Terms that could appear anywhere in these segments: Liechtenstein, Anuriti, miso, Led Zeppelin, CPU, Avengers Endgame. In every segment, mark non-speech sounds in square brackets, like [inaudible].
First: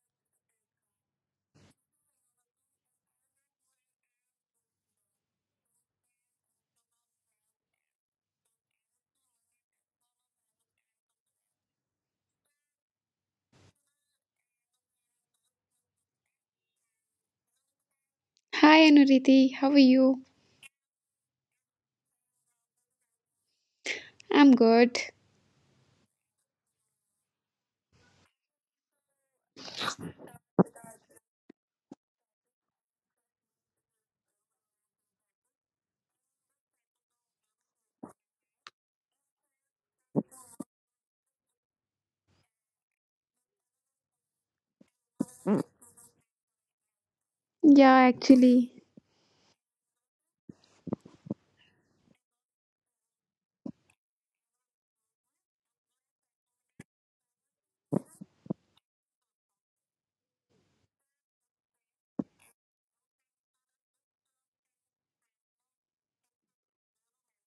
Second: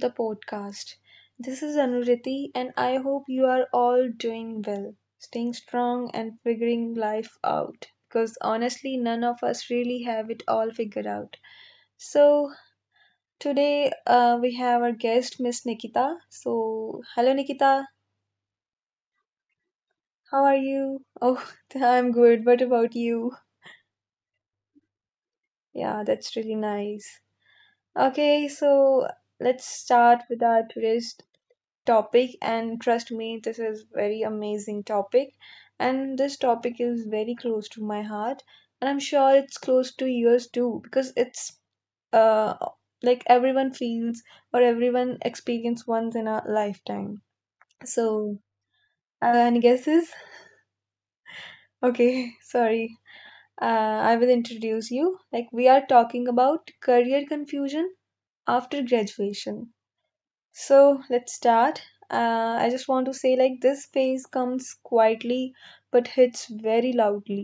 the podcast. This is Anuriti, and I hope you are all doing well, staying strong, and figuring life out because honestly, none of us really have it all figured out. So, today we have our guest, Miss Nikita. So, hello, Nikita, Hi Anuriti, how are you? how are you? Oh, [laughs] I'm good. What about you? I'm good. Yeah, that's really nice. Okay, so let's start with our today's topic, and trust me, this is very amazing topic, and this topic is very close to my heart, and I'm sure it's close to yours too because it's uh like everyone feels or everyone experience once in a lifetime. Yeah, So actually, any guesses? Okay, [laughs] sorry. I will introduce you, like, we are talking about career confusion after graduation. So let's start. I just want to say, like, this phase comes quietly but hits very loudly.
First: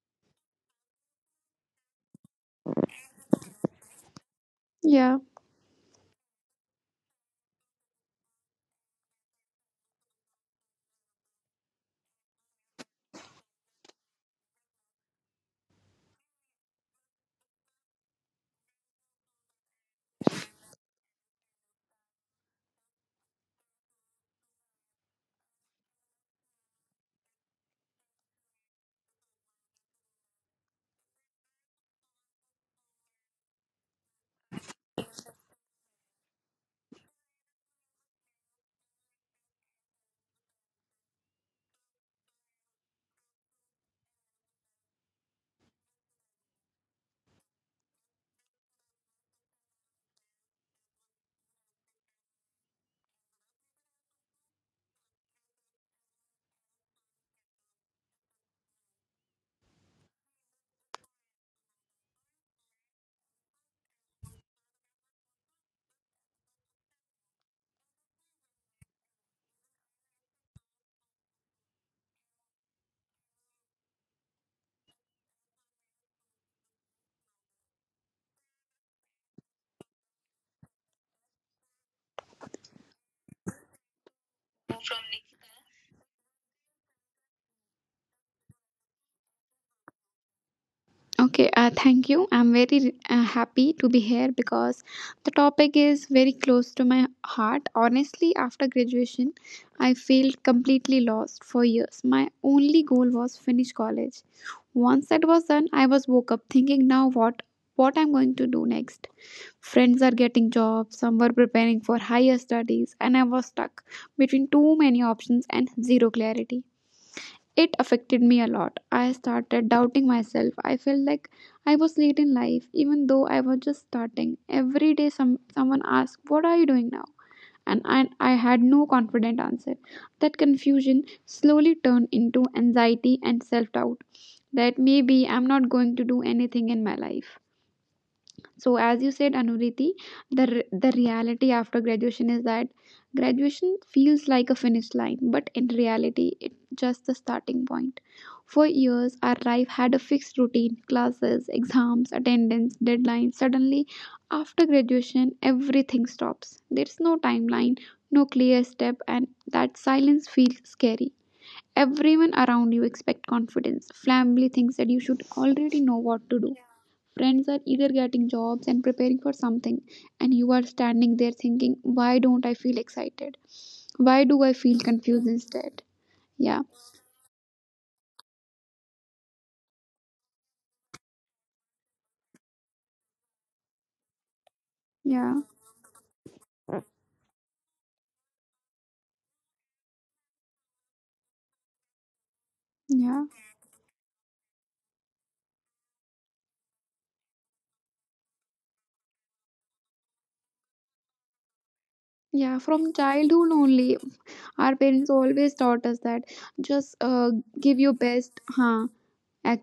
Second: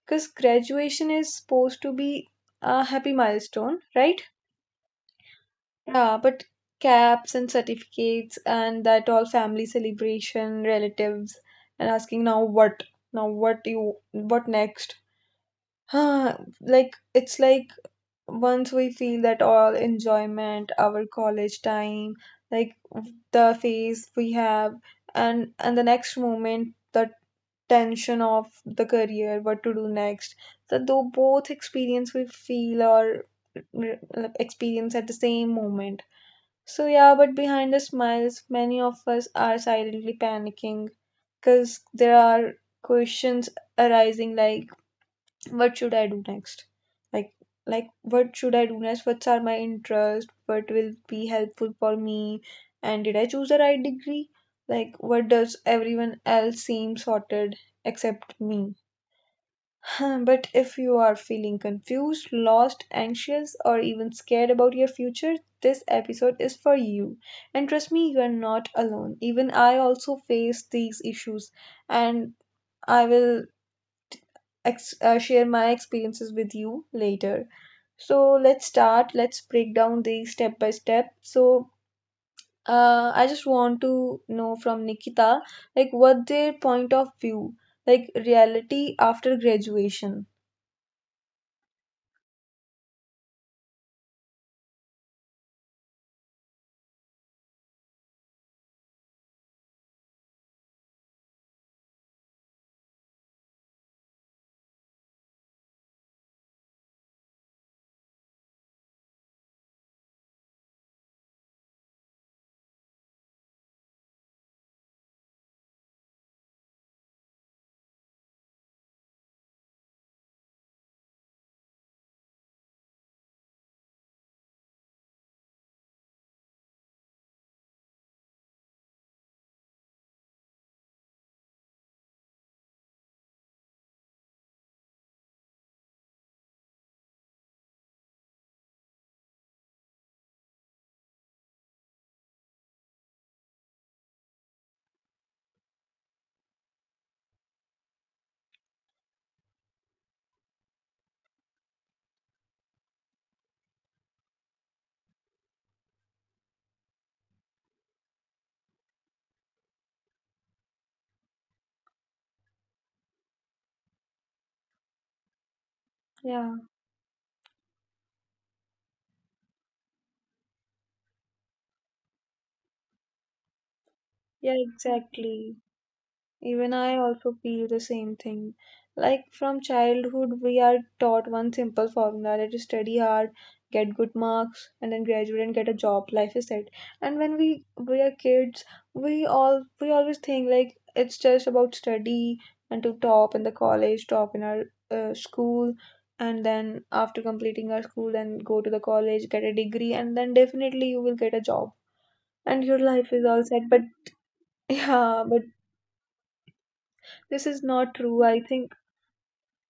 Because graduation is supposed to be a happy milestone, right? yeah. Yeah, but caps and certificates and that all family celebration, relatives, and asking now what? Now what you what next? [sighs] Huh, like it's like once we feel that all enjoyment our college time, like the phase we have, and the next moment the tension of the career, what to do next. So though both experience we feel or experience at the same moment. So yeah, but behind the smiles many of us are silently panicking because there are questions arising like what should I do next. Like, like, what should I do next? What are my interests? What will be helpful for me? And did I choose the right degree? Like, what does everyone else seem sorted except me? [laughs] [sighs] But if you are feeling confused, lost, anxious, or even scared about your future, this episode is for you, and trust me, you are not alone. Even I also face these issues. And I will share my experiences with you later. So let's start. Let's break down these step by step. So I just want to know from Nikita, like what their point of view, like reality after graduation. Okay, thank you. I'm very happy to be here because the topic is very close to my heart. Honestly, after graduation, I felt completely lost for years. My only goal was finish college. Once that was done, I was woke up thinking now what I'm going to do next. Friends are getting jobs, some were preparing for higher studies, and I was stuck between too many options and zero clarity. It affected me a lot. I started doubting myself. I felt like I was late in life, even though I was just starting. Every day, someone asked, what are you doing now? And I had no confident answer. That confusion slowly turned into anxiety and self doubt that maybe I'm not going to do anything in my life. So as you said, Anuriti, the the reality after graduation is that graduation feels like a finish line, but in reality, it's just the starting point. For years, our life had a fixed routine: classes, exams, attendance, deadlines. Suddenly, after graduation, everything stops. There's no timeline, no clear step, and that silence feels scary. Everyone around you expect confidence. Family thinks that you should already know what to Yeah, do. Friends are either getting jobs and preparing for something, and you are standing there thinking, why don't I feel excited? Why do yeah, I feel confused exactly. instead? Yeah, Even I also feel the same thing. Like from childhood, we are taught one simple formula, that is study hard, get good marks, and then yeah, graduate and get a job. Life is set. And when we are kids, we always think like it's just about study and to yeah. top in the college, top in our school, and then after completing our school, then go to the college, get a degree, and then definitely you will get a job, and Yeah, your from life is all childhood set. But only, [laughs] our parents yeah, but always taught us that just this is give not your true. I best. think Huh,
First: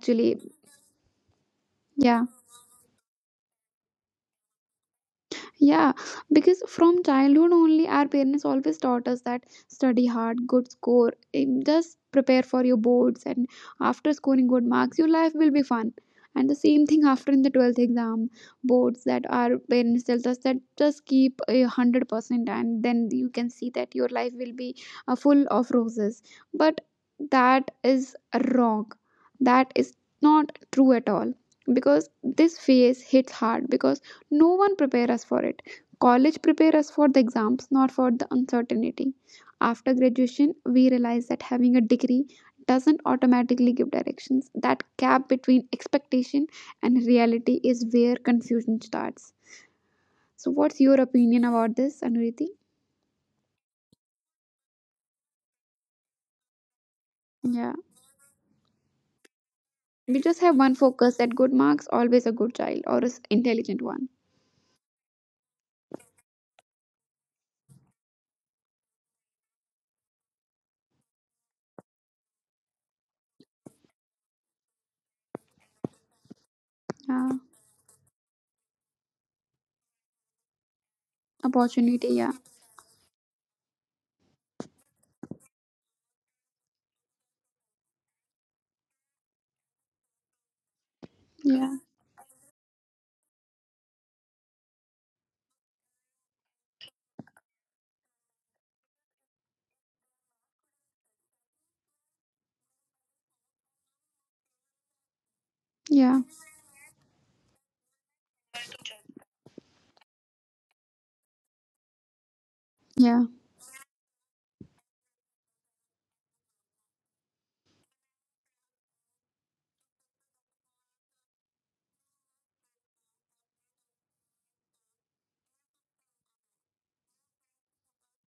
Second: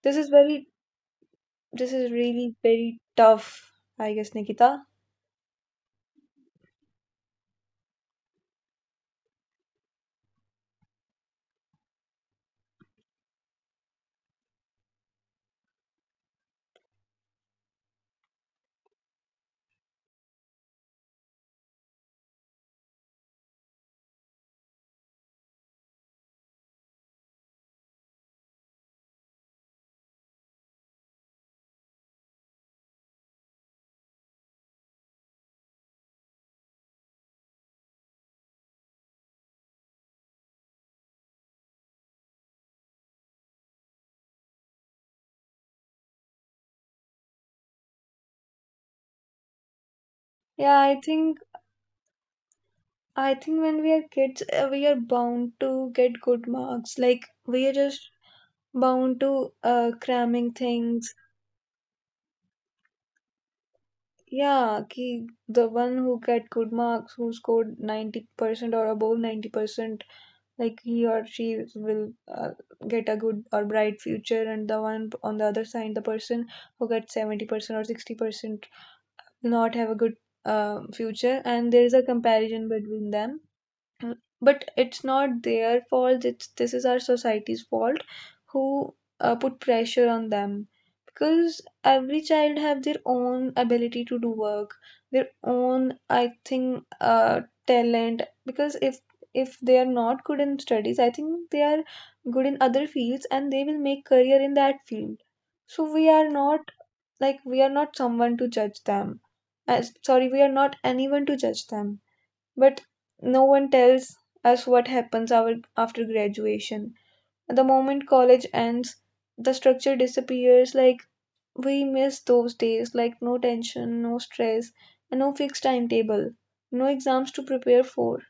this is very, this is yeah. really very tough, I guess, Nikita. Yeah, because from childhood only, our parents always taught us that study hard, good score, just prepare for your boards, and after scoring good marks, your life will be fun. And the same thing after in the 12th exam boards that our parents tells us that just keep 100%, and then you can see that your life will be full of roses. But that is wrong. That is not true at all because this phase hits hard because no one prepares us for it. College prepares us for the exams, not for the uncertainty. After graduation, we realize that having a degree doesn't automatically give directions. That gap between expectation and reality is where confusion starts. So, Yeah, what's your I think, opinion about this, Anuriti? I think when we are kids, we are bound to get good marks. Like we Yeah. are just bound to We just cramming have one things. focus that good marks, always a good child or is intelligent one. Yeah, ki the one who get good marks, who scored 90% or above 90%, like he or she will get a good or bright future, and the one on the other side, the person who gets Yeah. 70% or 60%, not have a good future, and there is a Opportunity, yeah. comparison between them. Mm, but it's not their fault. It's, this is our society's fault, who put pressure on them, because Yeah. every child have their own ability to do work, their own, I think, talent. Because if they are not good in studies, I think they are good in other fields and they will make career in that field. So we Yeah. are not, like, we are not someone to judge them. uh, Sorry, we are not anyone to judge them. But Yeah. no one tells us what happens our, after graduation. The moment college ends, the structure disappears. Like, we miss those days, like no tension, no stress, and no fixed timetable, no exams to prepare for,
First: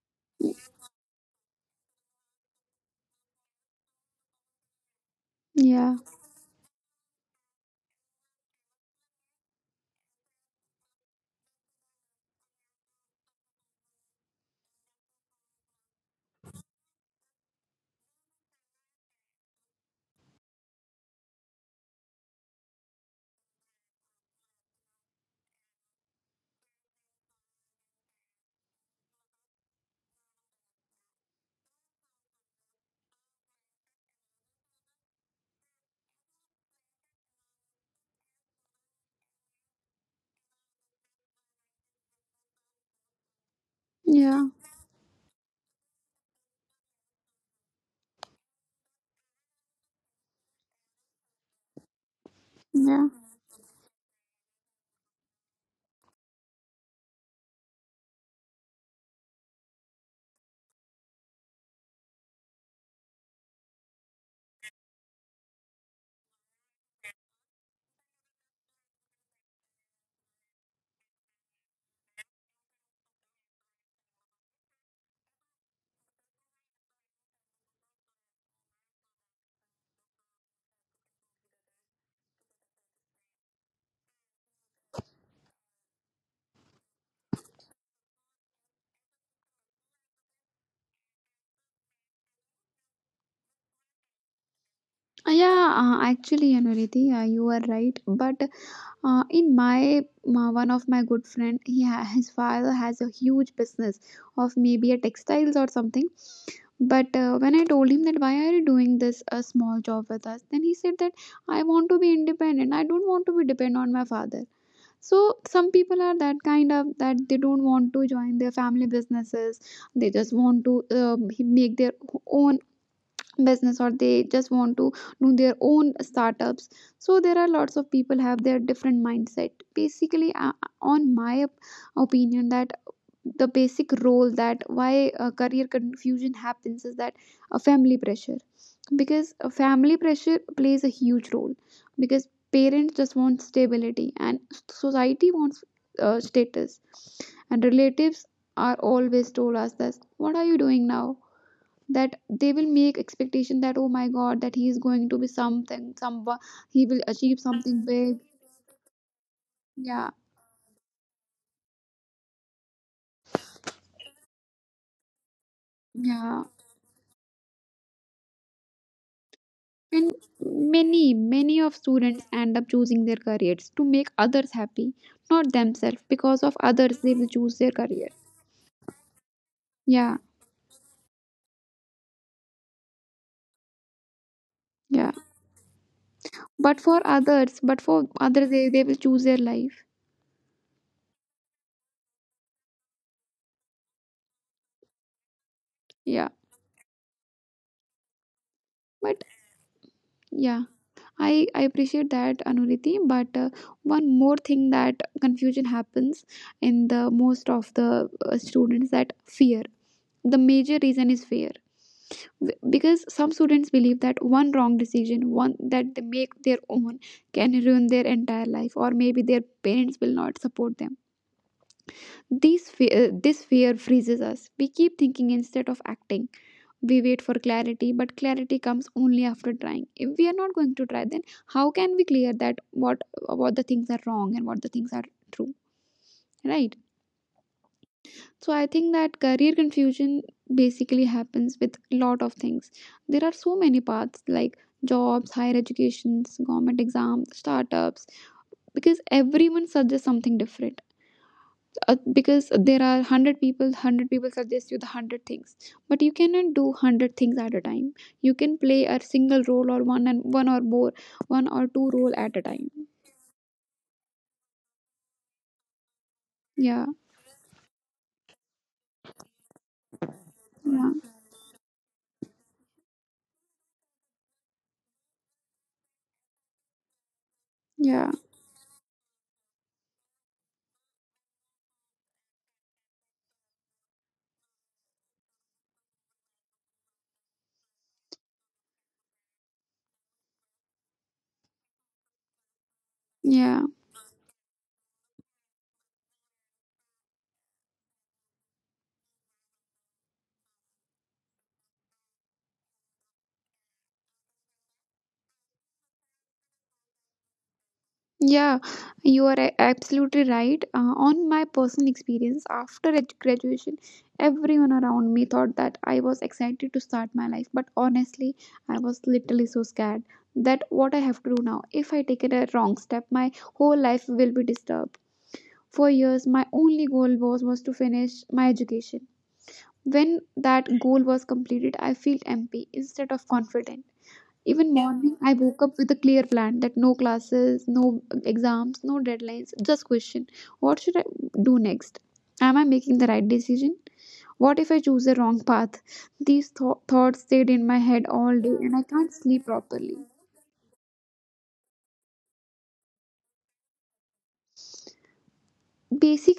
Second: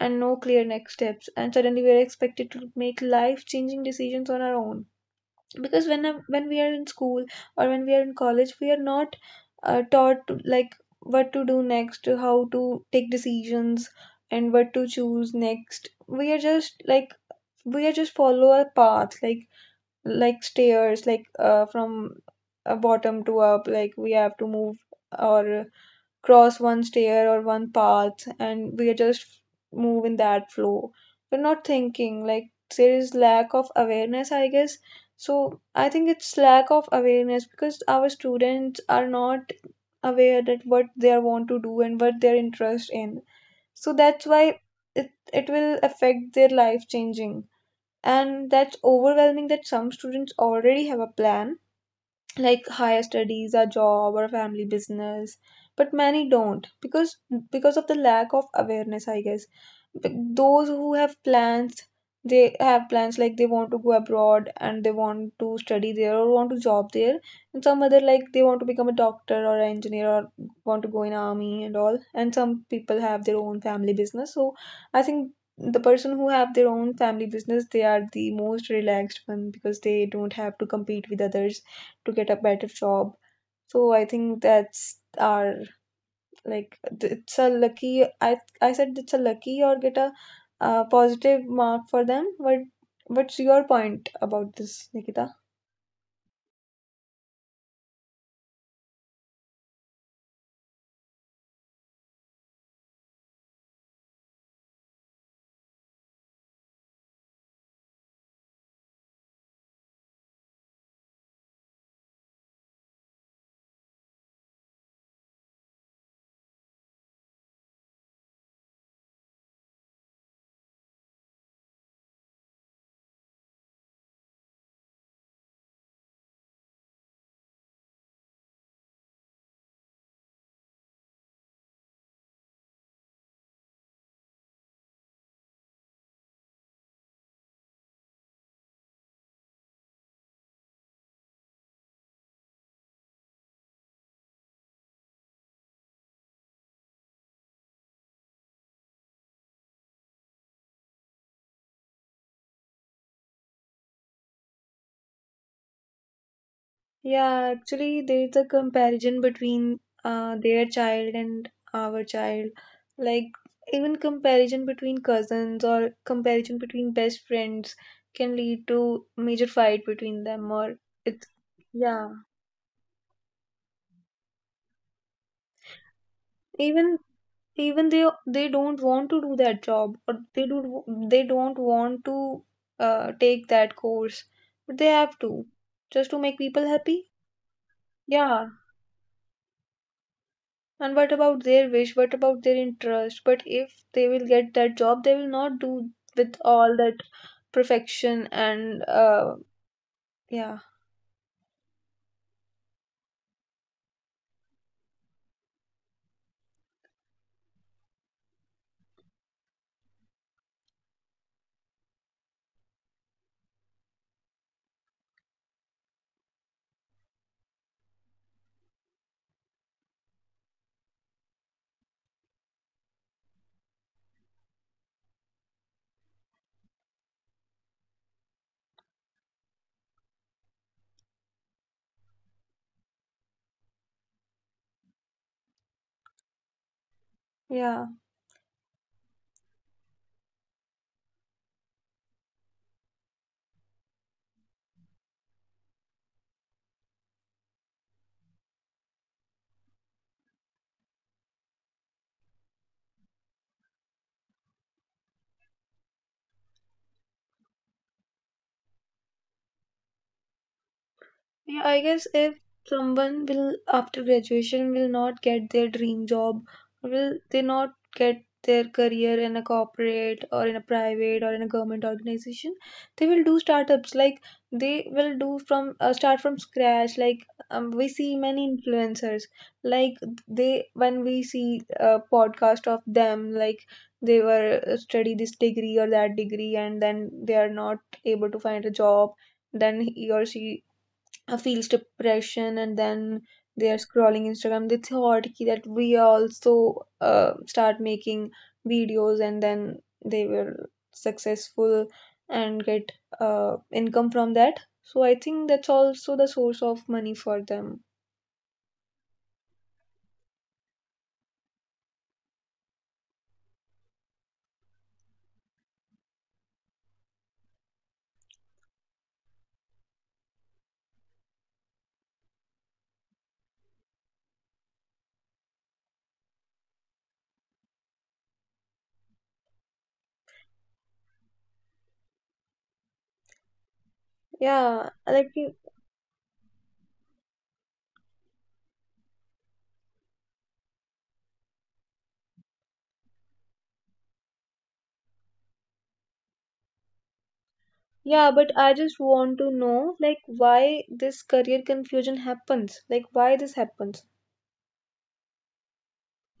and no clear next steps. And suddenly we are expected to make life changing decisions on our own, because Yeah. When we are in school or when we are in college, we are not taught to, like, what to do next, how to take decisions, and what to choose next. We are just like, we are just follow a path, like stairs, like from a bottom to up, like we have to move or cross one stair or one path, and we are just move in that flow. We're not thinking, like, there is lack of awareness, I guess. So I think it's lack of awareness because our students are not aware that what they are want to do and what they're interested in. So that's Yeah. why it will affect their life changing. And that's overwhelming that some students already have a plan, like higher Yeah. studies, a job, or a family business, but many don't, because of the lack of awareness, I guess. But those who have plans, they have plans like they want to go abroad and they want to study there or want to job there, and some other, like they want to become a doctor or an engineer or want to go in army and all, and some people have their own family business. So I think the person who have their own family business, they are the most relaxed one, because they don't have to compete with others to get a better job. So I think that's our, like, it's a lucky, i I said, it's a lucky or get a positive mark for them. But what's your point about this, Nikita? yeah, actually, Anuriti, you are right. But in my one of my good friend, he his father has a huge business of maybe a textiles or something. But when I told him that why are you doing this a small job with us, then he said that I want to be independent. I don't want to be dependent on my father. So some people are that kind of that they don't want to join their family businesses. They just want to make their own business or they just want to do their own startups. So there are lots of people have their different mindset, basically, on my opinion that the basic role that why career confusion happens is that a family pressure, because a family pressure plays a huge role because parents just want stability and society wants status, and relatives are always told us that what are you doing now, that they will make expectation that, oh my god, that he is going to be something, some he will achieve Yeah, something actually big. there's a comparison between Yeah, their child and our child, like even comparison between cousins or yeah. comparison between best friends can lead to major fight And between them or many it's. many of Yeah, students end up choosing their careers to make others happy, not themselves. Because of even, others they will choose their even they career. they don't want to do that job or Yeah, they do, they don't want to take that course, but they yeah. have to, just to make people But for happy. others, but for Yeah. others they will choose their life. And what about their wish? What about their interest? But if they will get that job, they will not do Yeah, with all that perfection and but yeah, yeah, I appreciate that, Anuriti. But one more thing that confusion happens in the most of the students that fear. The major reason is fear. Because some students believe that one wrong decision, one that they make their own, can ruin their entire life, or maybe their parents will not support them. This fear freezes us. We keep thinking instead of acting. We wait for clarity, but clarity comes only after trying. If we are not going to try, then how can we clear that what the things are wrong and what the things are true, right? yeah. So I think that career confusion basically happens with a lot of things. There are so many paths like jobs, higher educations, government exams, startups, because everyone suggests something different. Because there are 100 people, 100 people suggest you the 100 things, but you cannot do 100 things at a time. You can play a single role, or one and one or more, one Yeah, or I two guess role if at a time. someone will after graduation will not get their dream job, Yeah, will they not get their career in a corporate or in a yeah, private or in a government organization? They will do startups, like they will do from start from scratch. Like we see yeah, many influencers, like, they, when we see a podcast of them, like, they were study this degree or that degree, and then they are not able to find a job, then he or she feels depression, and then yeah. they are scrolling Instagram, they thought ki that we also start making videos, and then they will successful and get uh, income from that. So I think that's also the source of money for them. Yeah, you are absolutely right. On my personal experience, after graduation, everyone around me thought that I was excited to start my life, but honestly, I was literally so scared that what I have to do now, if I take a wrong step, my whole life will be disturbed. For years, my only goal was to finish my education. When that goal was completed, I felt empty instead of confident. Yeah, Even like morning, I you-, woke up with a clear plan that no classes, no exams, no deadlines, just question. What should I do next? Am I making the right decision? What if I choose the wrong path? These thoughts stayed in my head yeah, all but day I and I just can't want sleep to know, properly. like why this career confusion happens, like why this happens.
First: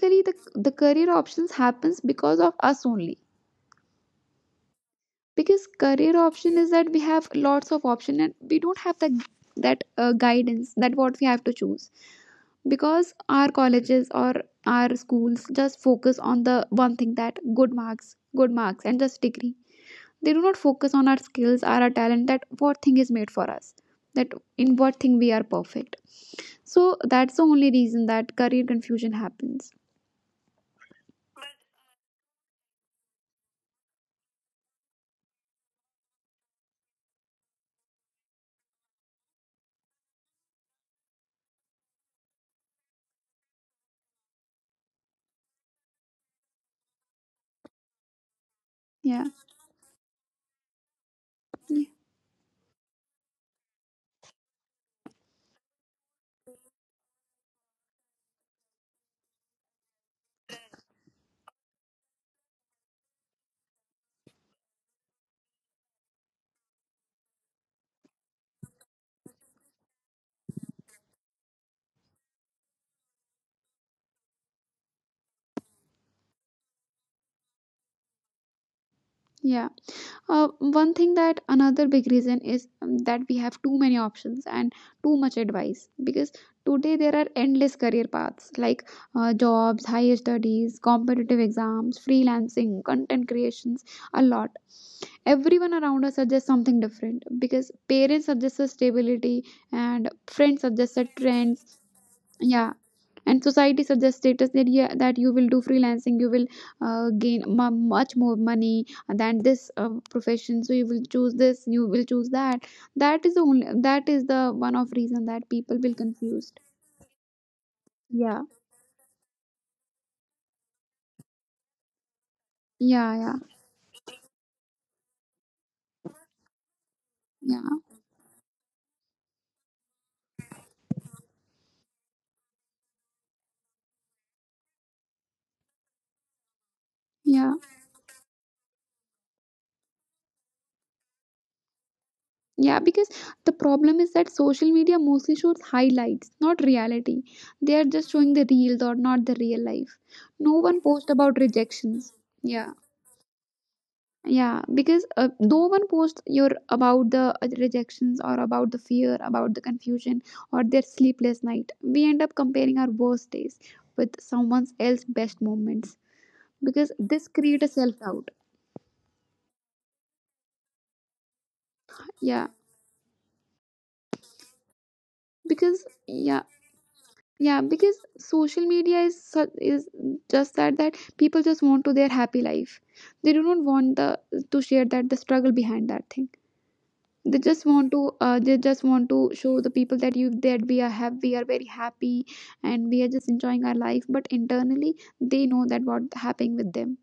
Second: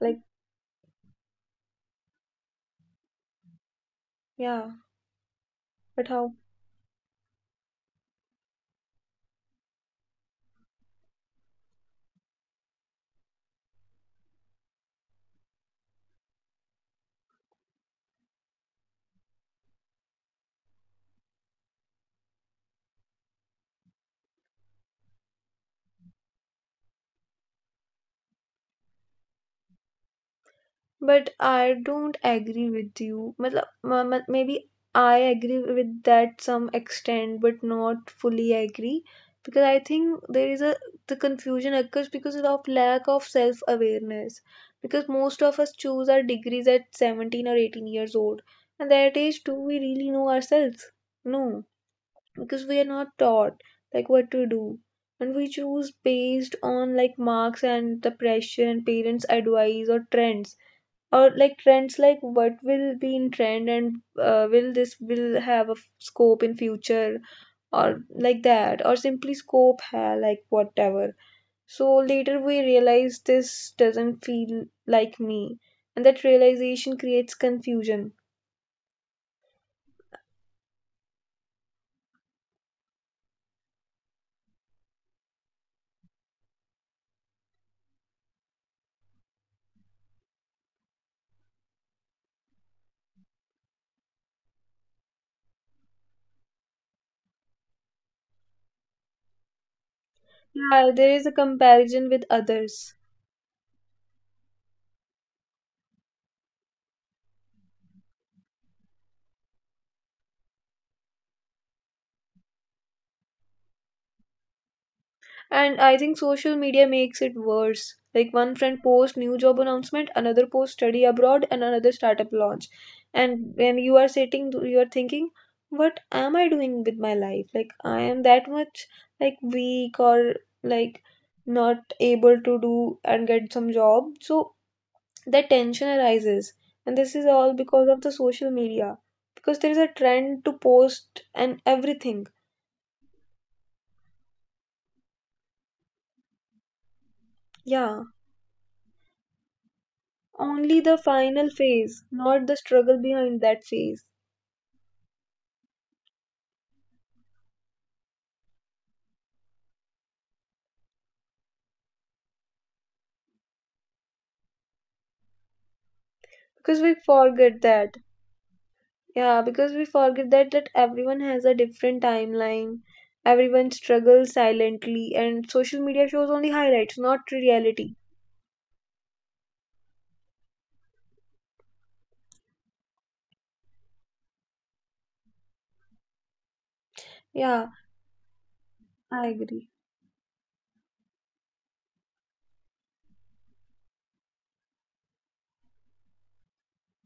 Like, the career options happens because of us only. yeah, Because but career how. option is that we have lots of option and we don't have that guidance that what we have to choose. Because our colleges or our schools just focus on the one thing that good marks and just degree. They do not focus on our skills or our talent that what thing is made for us, that in what thing we are perfect. So that's the only reason that career confusion happens. But I don't agree with you. मतलब Maybe I agree with that some extent, but not fully agree, because I think there is a, the confusion occurs because of lack of self awareness. Because most of us choose our degrees at 17 or 18 years old, and that Yeah. age do we really know ourselves? No, because we are not taught, like, what to do. And we choose based on like marks and the pressure and parents' advice or trends, or like trends, like what will be in trend and will this will have a scope in future, or like that, or simply scope ha, like whatever. So later we realize this doesn't feel like me, and that realization creates confusion. Yeah. One thing that another big reason is that we have too many options and too much advice, because today there are endless career paths like jobs, higher studies, competitive exams, freelancing, content creations, a lot. Everyone around us suggests something different because parents suggest a stability and friends Yeah, suggest a there is a trend. comparison with Yeah. others. And society suggests status, that, yeah, that you will do freelancing, you will gain mu much more money than this profession. So you will choose this, you will choose that. That is the only, that is the one of reason that And people will I think social confused. media makes it worse. Like Yeah, one friend posts new job announcement, another posts study abroad, and another startup launch. yeah, yeah, And when you are sitting, you are thinking, what am I doing with my life? yeah, Like I am that much, like weak, or like not able to do and get some job. So that tension arises. And this is all yeah, because of the social media. Because there is a trend to post and everything. yeah. Because the problem is that social media mostly shows highlights, not reality. They are Yeah. just showing the reels or not the real life. No Only one the posts about final phase, rejections. not the Yeah. struggle behind that phase. Yeah, because no one posts your about the rejections or about the fear, about the confusion or their sleepless night. We end up comparing our worst days with someone else's best moments Because because we this forget create a that. self doubt. Yeah, because we forget that that everyone has a different Yeah, timeline. Everyone struggles silently, and social because media shows yeah, only highlights, not yeah, reality. because social media is just that that people just want to their happy life. They do not want the to share that the struggle behind that thing. They just Yeah, want to they just want to I show agree. the people that you that we are have we are very happy and we are just enjoying our life, but internally they know that what happening with them.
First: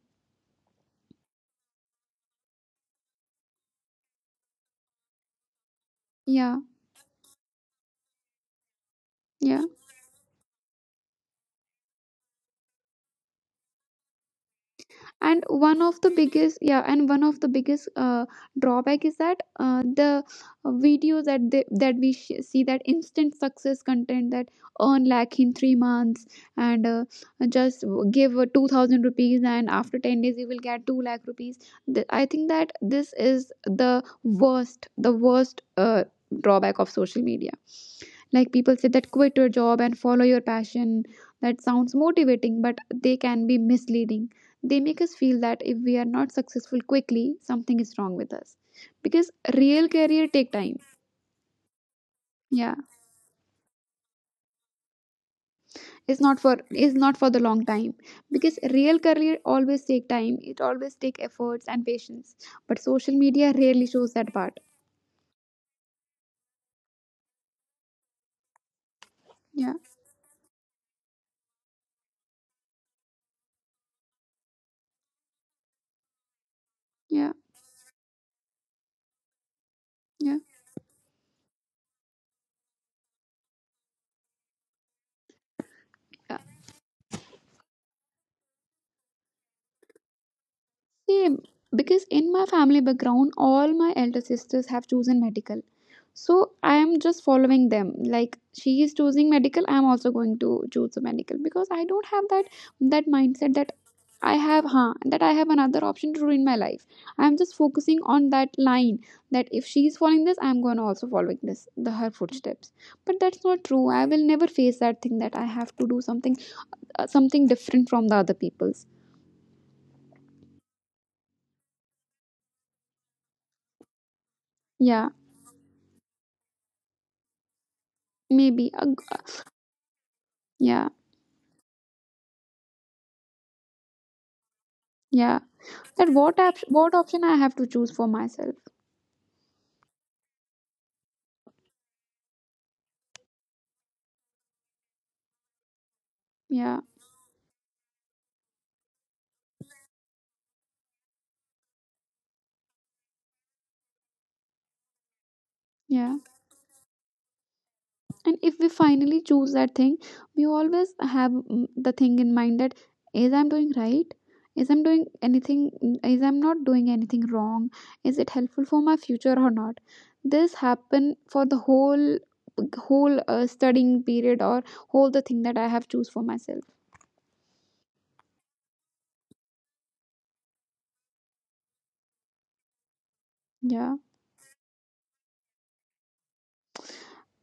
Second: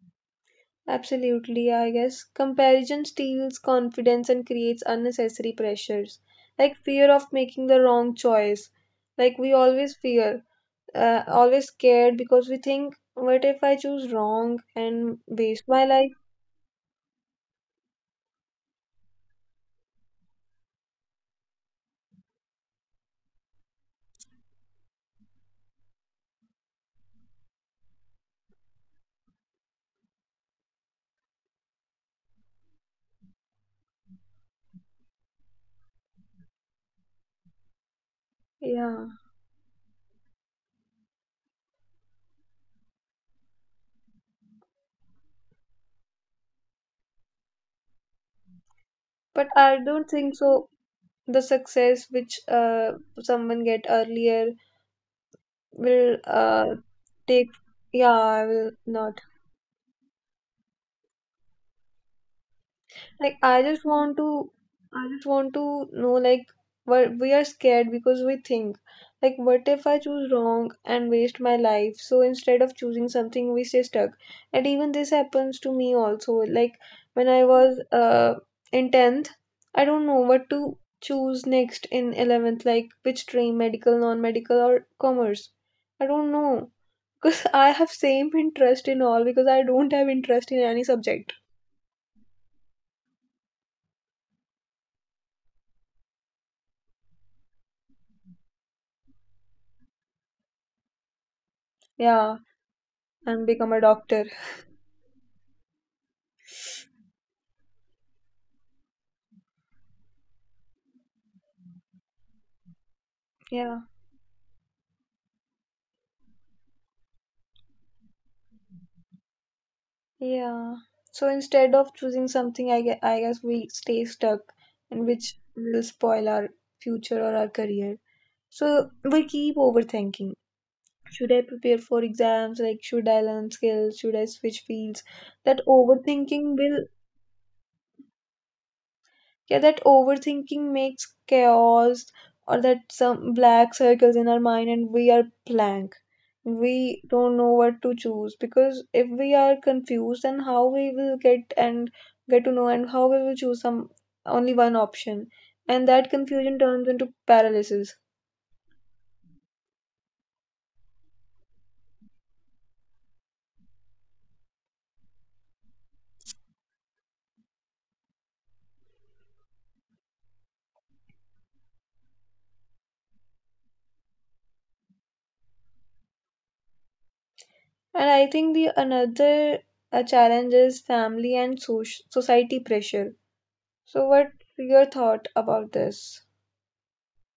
Absolutely, I guess. Comparison steals confidence and creates unnecessary pressures. Yeah, Like fear of making the wrong choice. Like we yeah. always fear, always scared, because we think, what if I choose wrong and And waste one my of the life? biggest, yeah, and one of the biggest drawback is that the video that we see that instant success content that earn lakh in 3 months and just give 2000 rupees and after 10 days you will get 2 lakh rupees. I think that this is the worst, the worst drawback of social media. Like people say Yeah, that quit your job and follow your passion. That sounds motivating, but they can be misleading. They make us feel that if we are not successful quickly, something is wrong with us. Because but I real don't career think take so. time. The success which Yeah, someone get earlier will it's not for, it's not for the take. long time, Yeah, I because will real not. career always take time. It always take efforts and patience. But social Like media I just rarely shows want that to part. I just want to know, like, what we are scared, because we think, like, what Yeah, if I choose wrong and waste my life? So instead of choosing something, we stay stuck. And even this happens to me also. Like when yeah, I was in 10th, I don't know yeah. what to choose next in 11th, like which stream, medical, non-medical, or commerce. I don't know [laughs] because I have same interest in all, because I don't have interest in any subject. Same, because in my family background, all my elder sisters have chosen medical. So I am just following them. Like she is choosing medical, I am also going to choose the medical because I don't have Yeah, that, that and mindset become that a doctor. I have, huh, that I have another option to do in my life. I am just focusing on that line that if she is following this, I am going to also following this the her footsteps. But that's not Yeah, true. I will never face that thing that I have to do something something different from the other people's. yeah. So instead of choosing something, I guess we stay stuck, and Yeah, which will spoil our future or our career. maybe. So we keep overthinking. Yeah. Should I prepare for exams? Like, should I learn skills? Should I switch fields? Yeah. That And what overthinking app will, what option I have to choose for myself? yeah, that overthinking makes chaos, or that some black circles in our mind, and we are blank. Yeah. We don't know what to choose, because if we are confused, then how we will get and get to know, and how we will choose some only one option, and that Yeah. confusion turns into paralysis. And if we finally choose that thing, we always have the thing in mind that is I'm doing right? Is I'm doing anything is I'm not doing anything wrong? Is it helpful for my future or not? This happen for the whole studying period or whole the thing that I have choose for myself. And I think the another challenge is family and society pressure. Yeah. So what your thought about this?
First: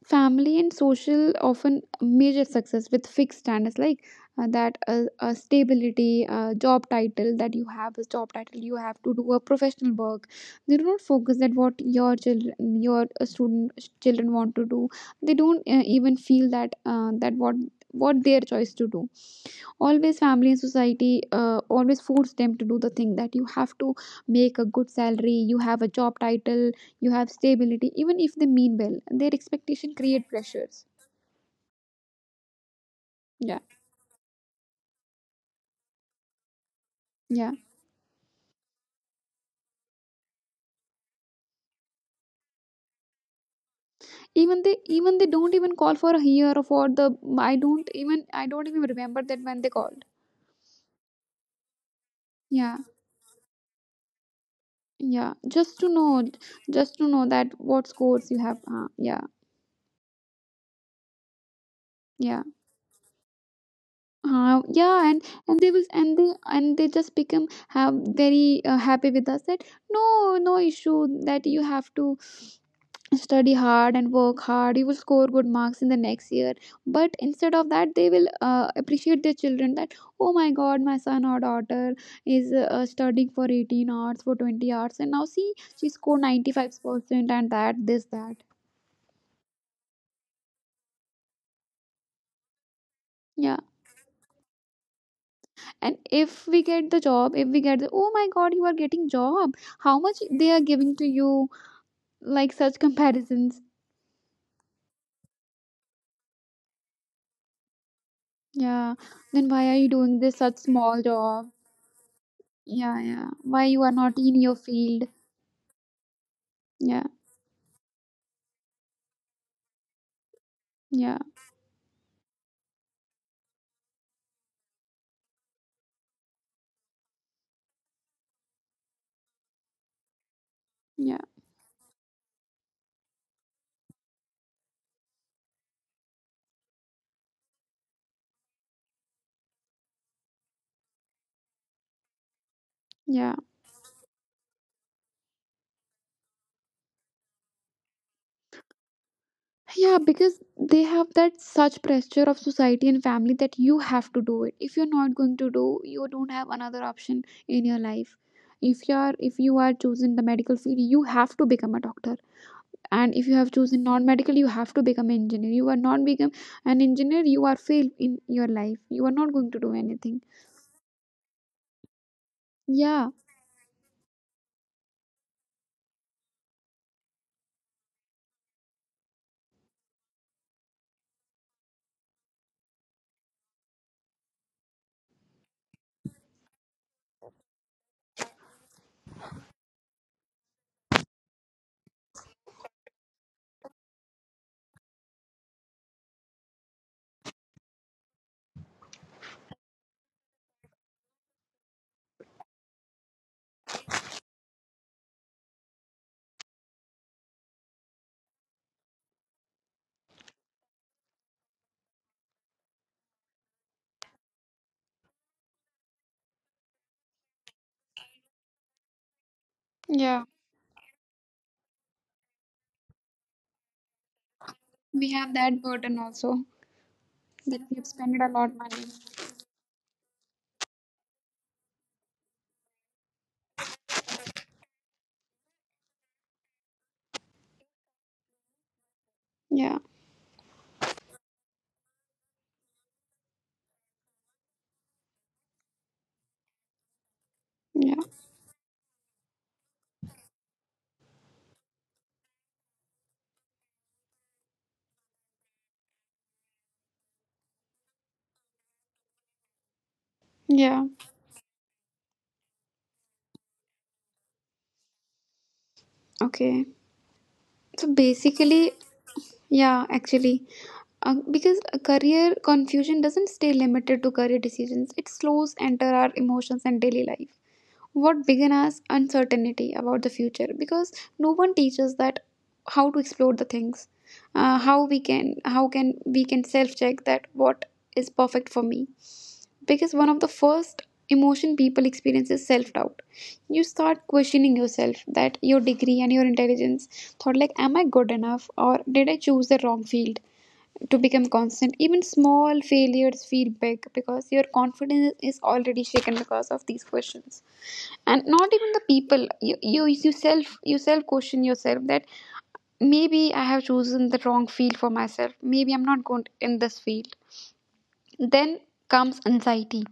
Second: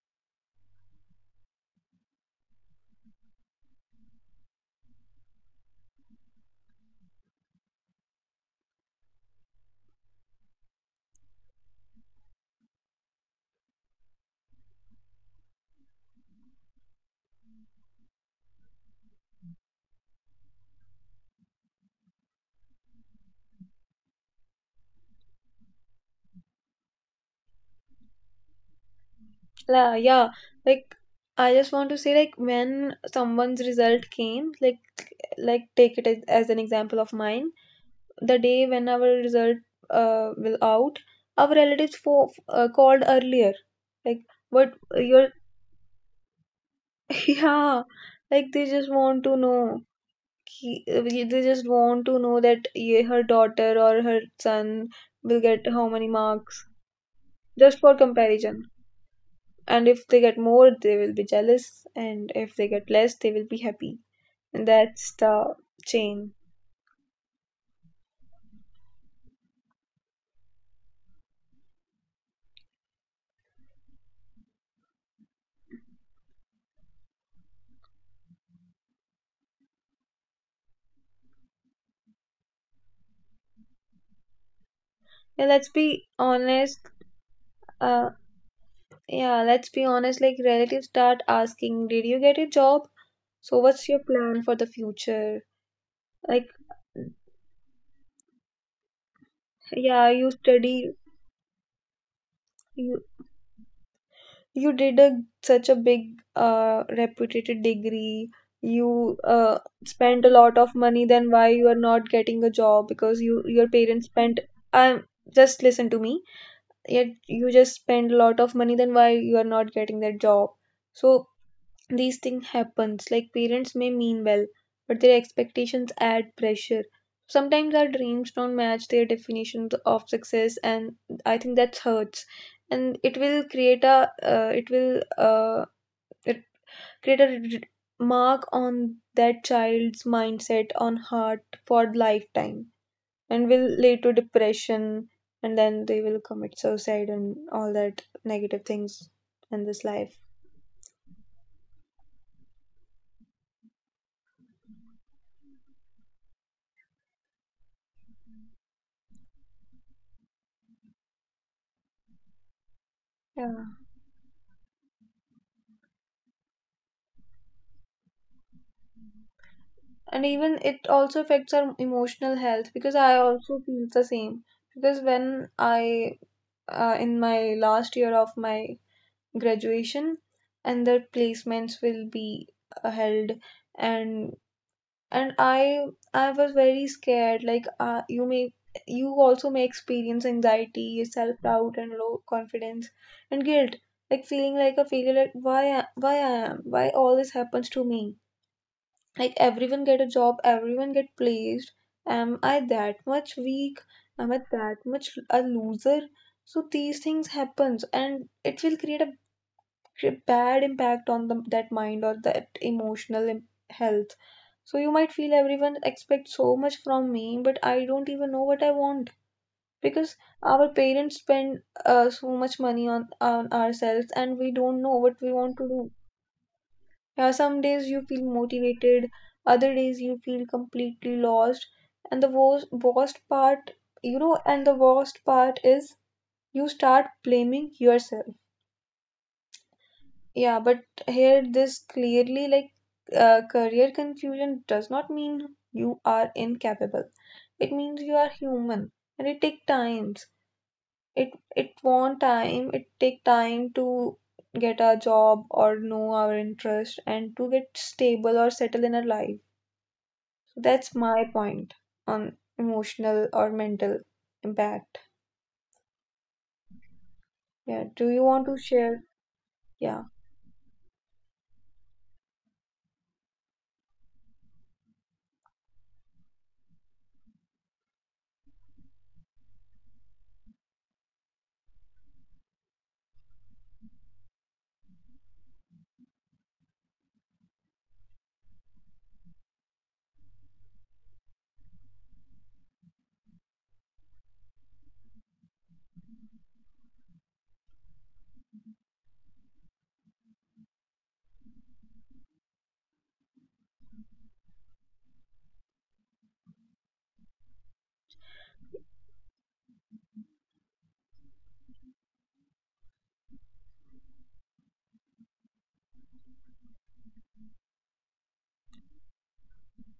Family and social often measure success with fixed standards like that stability, job title that you have, is job title you have to do a professional work. They do not focus at what your children, your student children want to do. They don't even feel that that what their choice to do. Always family and society, always force them to do the thing that you have to make a good salary, you have a job title, you have stability. Even if they mean well, their expectation Yeah, create pressures. like I just want to say, like, when someone's Yeah, result came, like, take it as an example of mine. yeah. The day when our result will out, our relatives for called earlier. Like, even but they even you're they don't even call for a year or for the, [laughs] i yeah, don't even like i they don't even just want remember to that when they know. called. They just want to know that, Yeah, yeah, her daughter or her son yeah, will get just how to many know, marks, just to know that just what for scores you have, comparison. Yeah, And if they get more, they will be jealous, and yeah. if they get less, they will be happy, and that's Yeah, the and they was chain. And they just become have very happy with us that no, no issue that you have to study hard and work hard, you will score good marks in the next year. But instead of that they will appreciate their children that oh my god, my son or daughter is studying for 18 hours, for 20 hours, and now Yeah, see let's she be scored honest. 95% and that, uh this, that. Like relatives start asking, did you get a job? So Yeah, what's your plan for the future? and Like, if we get the job, if we get the, oh my god, you are getting job, yeah, how you much they are study, giving to you, like such you comparisons. you did a such a big reputed degree. Yeah, You then uh why are you doing spent a this lot such of money, small then why job? you are not getting a job, Yeah, because yeah, you, your why you are parents not spent in your um field? just listen to me. Yet Yeah, you just spend a lot of money, then why you are not getting that job? yeah, So these things happens. Like, parents may mean well, but their expectations add pressure. Sometimes our dreams don't match their definitions of success, and yeah, I think that hurts. And it will create a, it will, it create a mark on that child's mindset, on heart, for lifetime, yeah, and will lead to depression, and then they will commit suicide and all that negative things in this yeah, life. because they have that such pressure of society and family that you have to do it. If you're not going to do, you don't have another option in your life. If you are, if you are chosen the medical field, you have to become a doctor. And if you have Yeah. chosen non-medical, you have to become an engineer. You are not become an engineer, you are failed in your life, you are not going to do And anything. even it also affects our emotional health, because I Yeah. also feel the same. Because when I, in my last year of my graduation, and the placements will be held, and and I was very scared. Like, you also may experience anxiety, self doubt, and low confidence, and guilt. Like, feeling like a failure. Like, why I am, why all this happens to me? Like everyone get a job, everyone get placed. Am I that much weak? Am I that much a loser? So these things happens, and it will create a bad impact on that mind, or that emotional health. So you might feel everyone expects so much from me, but I don't even know what I want, because Yeah, our parents spend so much money on, ourselves, and we don't know what we we have want to that do. burden also Yeah, some that we days have you feel spent a lot money. motivated, other days you feel completely lost, and the worst, worst part, and the worst part is, you start blaming yourself. Yeah, Yeah, but here this clearly, like, career confusion does not mean you are incapable. It yeah. means you are human, and it take times. It it want time, it take time to get a job, or know our interest, and to get stable or settle in our life. So Yeah. that's my point on emotional or mental impact. Okay. Yeah, So do you want to basically, share? yeah, Yeah. actually, because a career confusion doesn't stay limited to career decisions, it slows enter our emotions and daily life. What began as uncertainty about the future, because no one teaches that how to explore the things, how we can how can we can self check that what is perfect for me. Because one of the first emotion people experience is self doubt. You start questioning yourself, that your degree and your intelligence, thought like am I good enough or did I choose the wrong field, to become constant. Even small failures feel big because your confidence is already shaken because of these questions. And not even the people, you self question yourself that maybe I have chosen the wrong field for myself, maybe I'm not good in this field. Then comes anxiety,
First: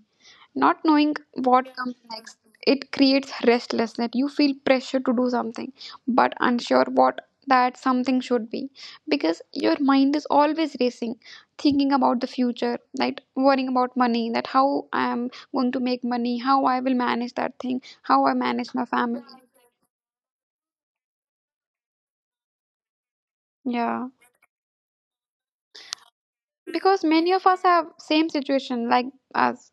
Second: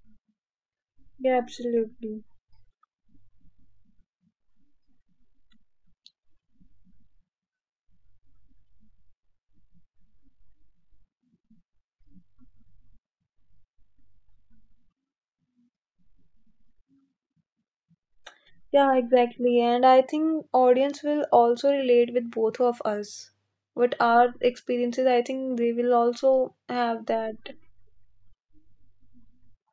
not knowing Yeah, what comes absolutely. next. It creates restlessness. You feel pressure to do something, but unsure what that something should be, because your mind is always racing thinking about the future, like worrying about money, that how I am going to make money, how I will manage that thing, how I manage my Yeah, family. exactly. And I think audience will also relate with both of us. What Yeah, our experiences, I think they will also because have many that. of us have same situation like us.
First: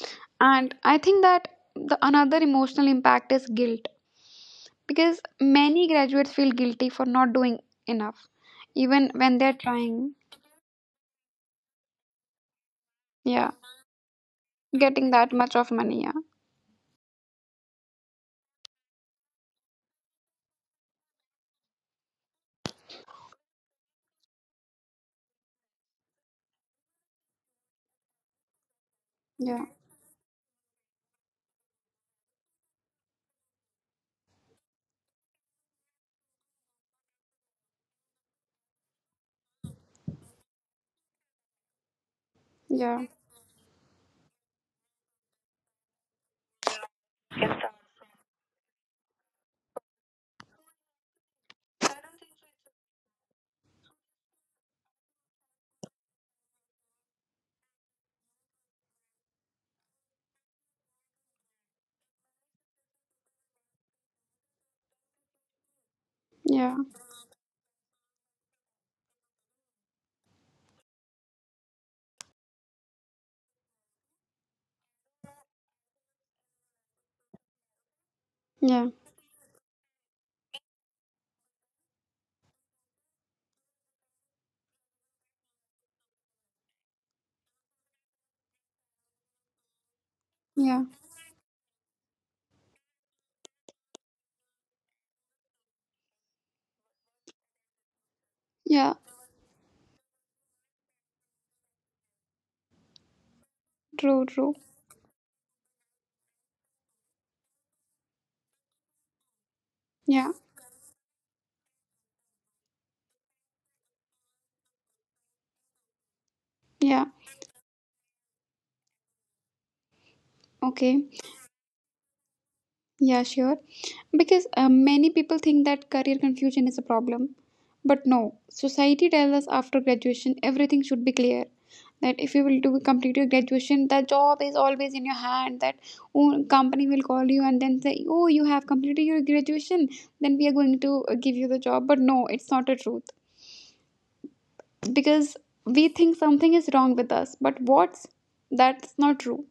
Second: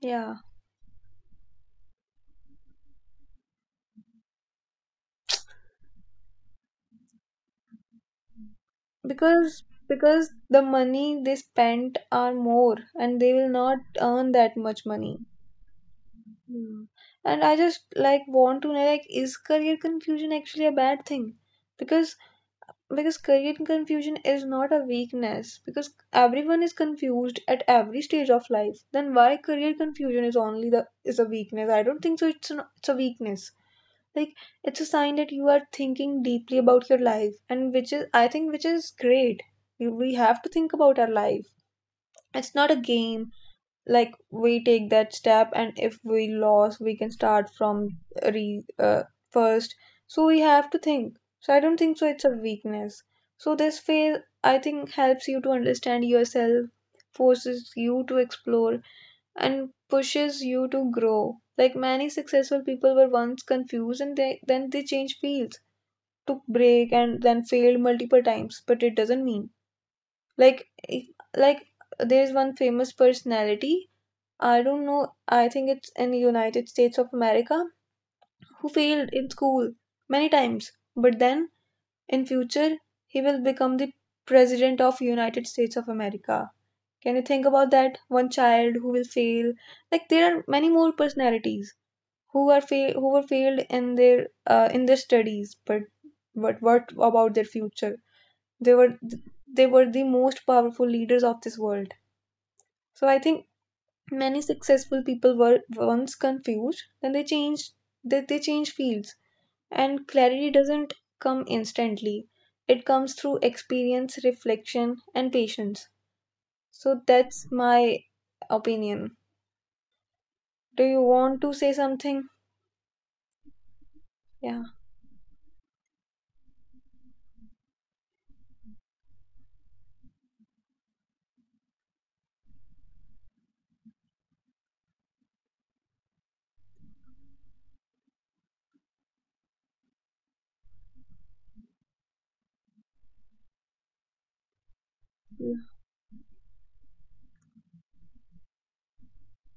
Yeah. And I think that the another emotional impact is guilt, because many graduates feel guilty for not doing enough even when they're Because trying. because the money they spent are more, and they will Yeah, not earn that much getting money. that much of money. Hmm. And I just, like, want to know, like, is career confusion actually a bad thing? Because because career confusion is not a weakness, because everyone is confused at every stage of life. Then why Yeah, career confusion is only the is a weakness? I don't think so. It's a weakness. Like, it's a sign that you are thinking deeply about your life, and which is, I think, which is great. We have to think about our life. It's not a yeah, game. Like, we take that step, and if we lost, we can start from re first. So we have to think. So I don't think so it's a weakness. So this phase, I think, helps you to understand yourself, forces you to explore, and pushes you to grow. Like, many successful people were once confused, and they then they changed fields, took yeah, break, and then failed multiple times, but it doesn't mean, like if- like there's one famous personality, I don't know, I think it's in the United States of America, who yeah, yeah, failed in school many times, but then in future he will become the president of United States of America. Can you think about that? One child who will fail. Like, there are many yeah, more personalities who were failed in their studies, but what about their future? They yeah, were they were the most powerful leaders of this world. So I think, true, many true, successful people were once confused, then they change fields. And yeah, clarity doesn't come instantly. It comes through experience, reflection, and patience. So yeah. that's my opinion. Do you Okay. want to say something? Yeah, sure. Because Yeah. Many people think that career confusion is a problem. But no, society tells us after graduation everything should be clear. That if you will do complete your graduation, that job is always in your hand. That oh, company will call you and then say, "Oh, you have completed your graduation. Then we are going to give you the job." But no, it's not the truth, because we think something is wrong with us. But what's, that's not true,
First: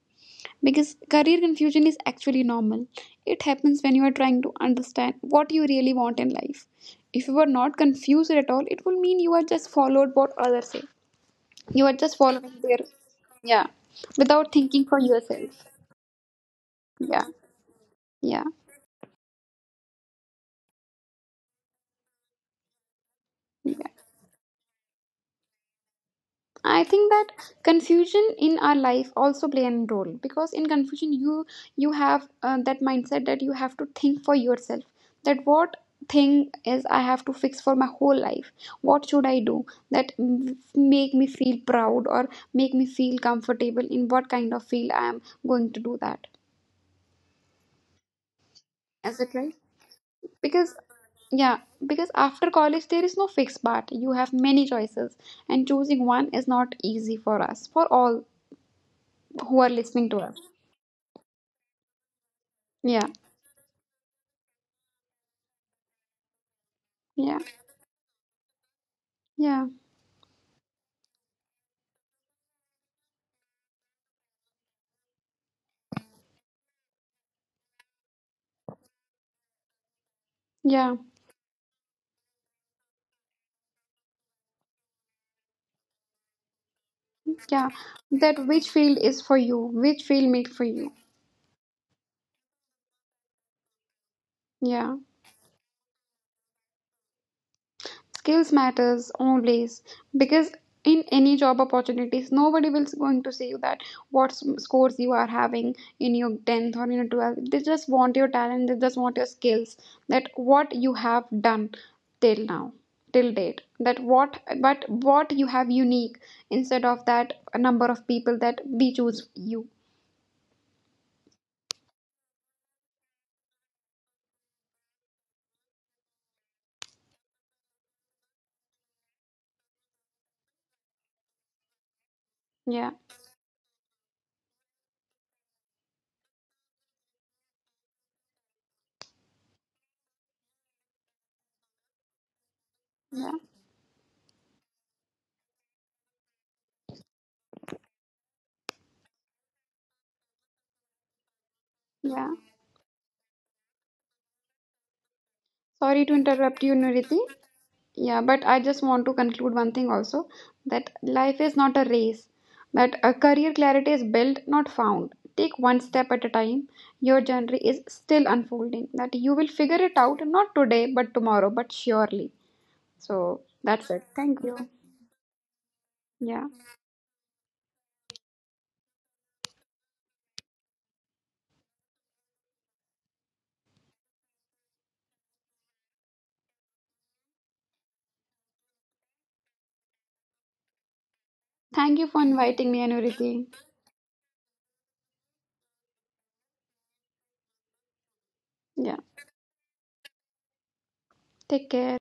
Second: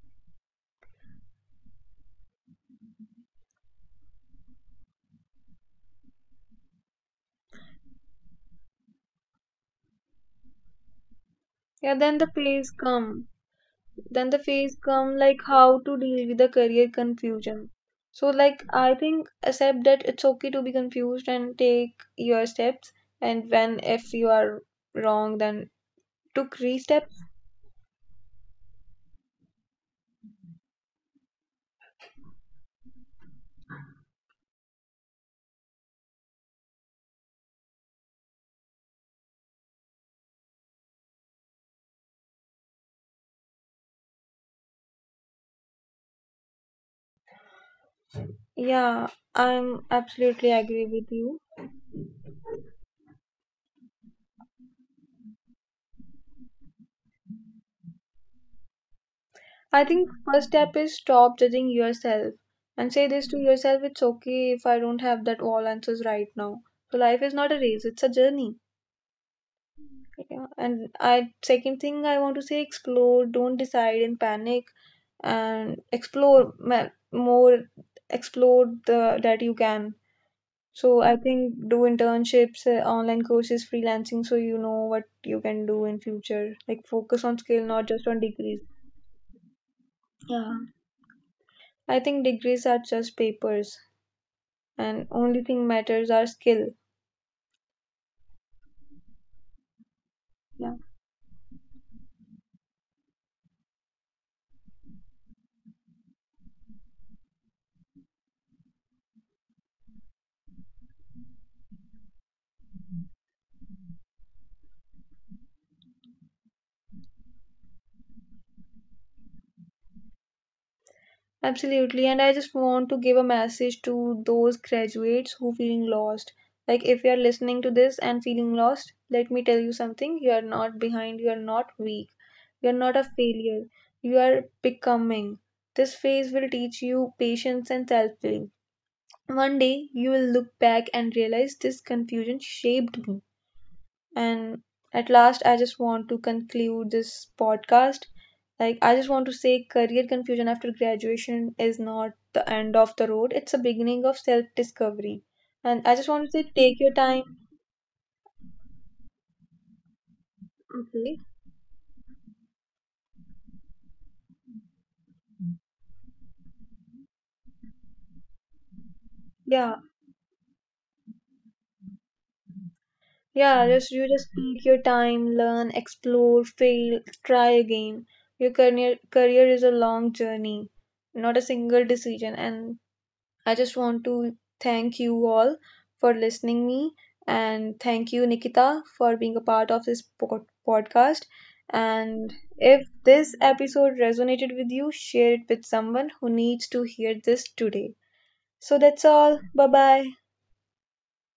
because career confusion is actually normal. It happens when you are trying to understand what you really want in life. If you are not confused at all, it will mean you are just followed what others say. You are Yeah, just then the following plays their, come. yeah, Then the without phase thinking for come, like, yourself. how to deal with the career Yeah, confusion. So, yeah, like, I think accept that it's okay to be confused, and take your steps, and when, yeah. if you are wrong, then took I re-step. think that confusion in our life also play a role, because in confusion you, you have that mindset that you have to think for yourself, that what thing is I have to fix for my whole life, what should I do, that make me feel proud or make me feel comfortable in what kind of field I am going to do that, Yeah, is it right? I'm absolutely Because, agree with you. yeah, because after college there is no fixed part, you have many choices, and choosing one is not easy for us, for all who are I listening think to us. first step is stop judging yourself, and say Yeah, this to yourself, it's okay if I don't have that all answers right now. So life is yeah, not a race, it's a journey. yeah, Yeah, and I, second thing I want to say, explore, don't decide in panic, and explore more. Explore the that you can. yeah, So I think do internships, online courses, freelancing, so you know what you can do in future. Like, focus on skill, yeah. not just on That degrees. which field is for you, which field made Yeah. for you. I think degrees are just papers, Yeah. and only thing matters are skill. Skills matters always, because Yeah. in any job opportunities, nobody will going to say you that what scores you are having in your 10th or in your 12th. They just want your talent, they just want your skills, that what you have done till now, till date, that what, but what you have unique instead of that number of people that we choose you. Absolutely. And I just want to give a message to those graduates who feeling lost. Like, if you are listening to this and feeling lost, let me tell you something. You are not behind, you are not weak. You are Yeah. not a failure. You are becoming. This phase will teach you patience and self-belief. One day you will look back and realize this confusion shaped me. Yeah. And at last, I just want to conclude this podcast. Like, I just want to say, career confusion after graduation is not Yeah, the end of the road, it's a beginning of self discovery. And I sorry just to want to say, interrupt you, take your Nuriti. time. Yeah, but I just want to conclude one thing also that Okay. life is not a race, that a career clarity is built, not found. Take one step at a time. Your journey is still unfolding, that you will Yeah. figure it out not today, but tomorrow, but surely. So Yeah, just that's it. you just Thank you. take your time, learn, explore, Yeah, fail, try again. Your career is a long journey, not a single decision. And I just want to thank you all for listening me, and thank you Nikita for being a part of this podcast, thank you for and inviting me, if this Nuriti. episode resonated with you, share it with someone who needs to hear this today. So Yeah, that's all. Bye bye. take care.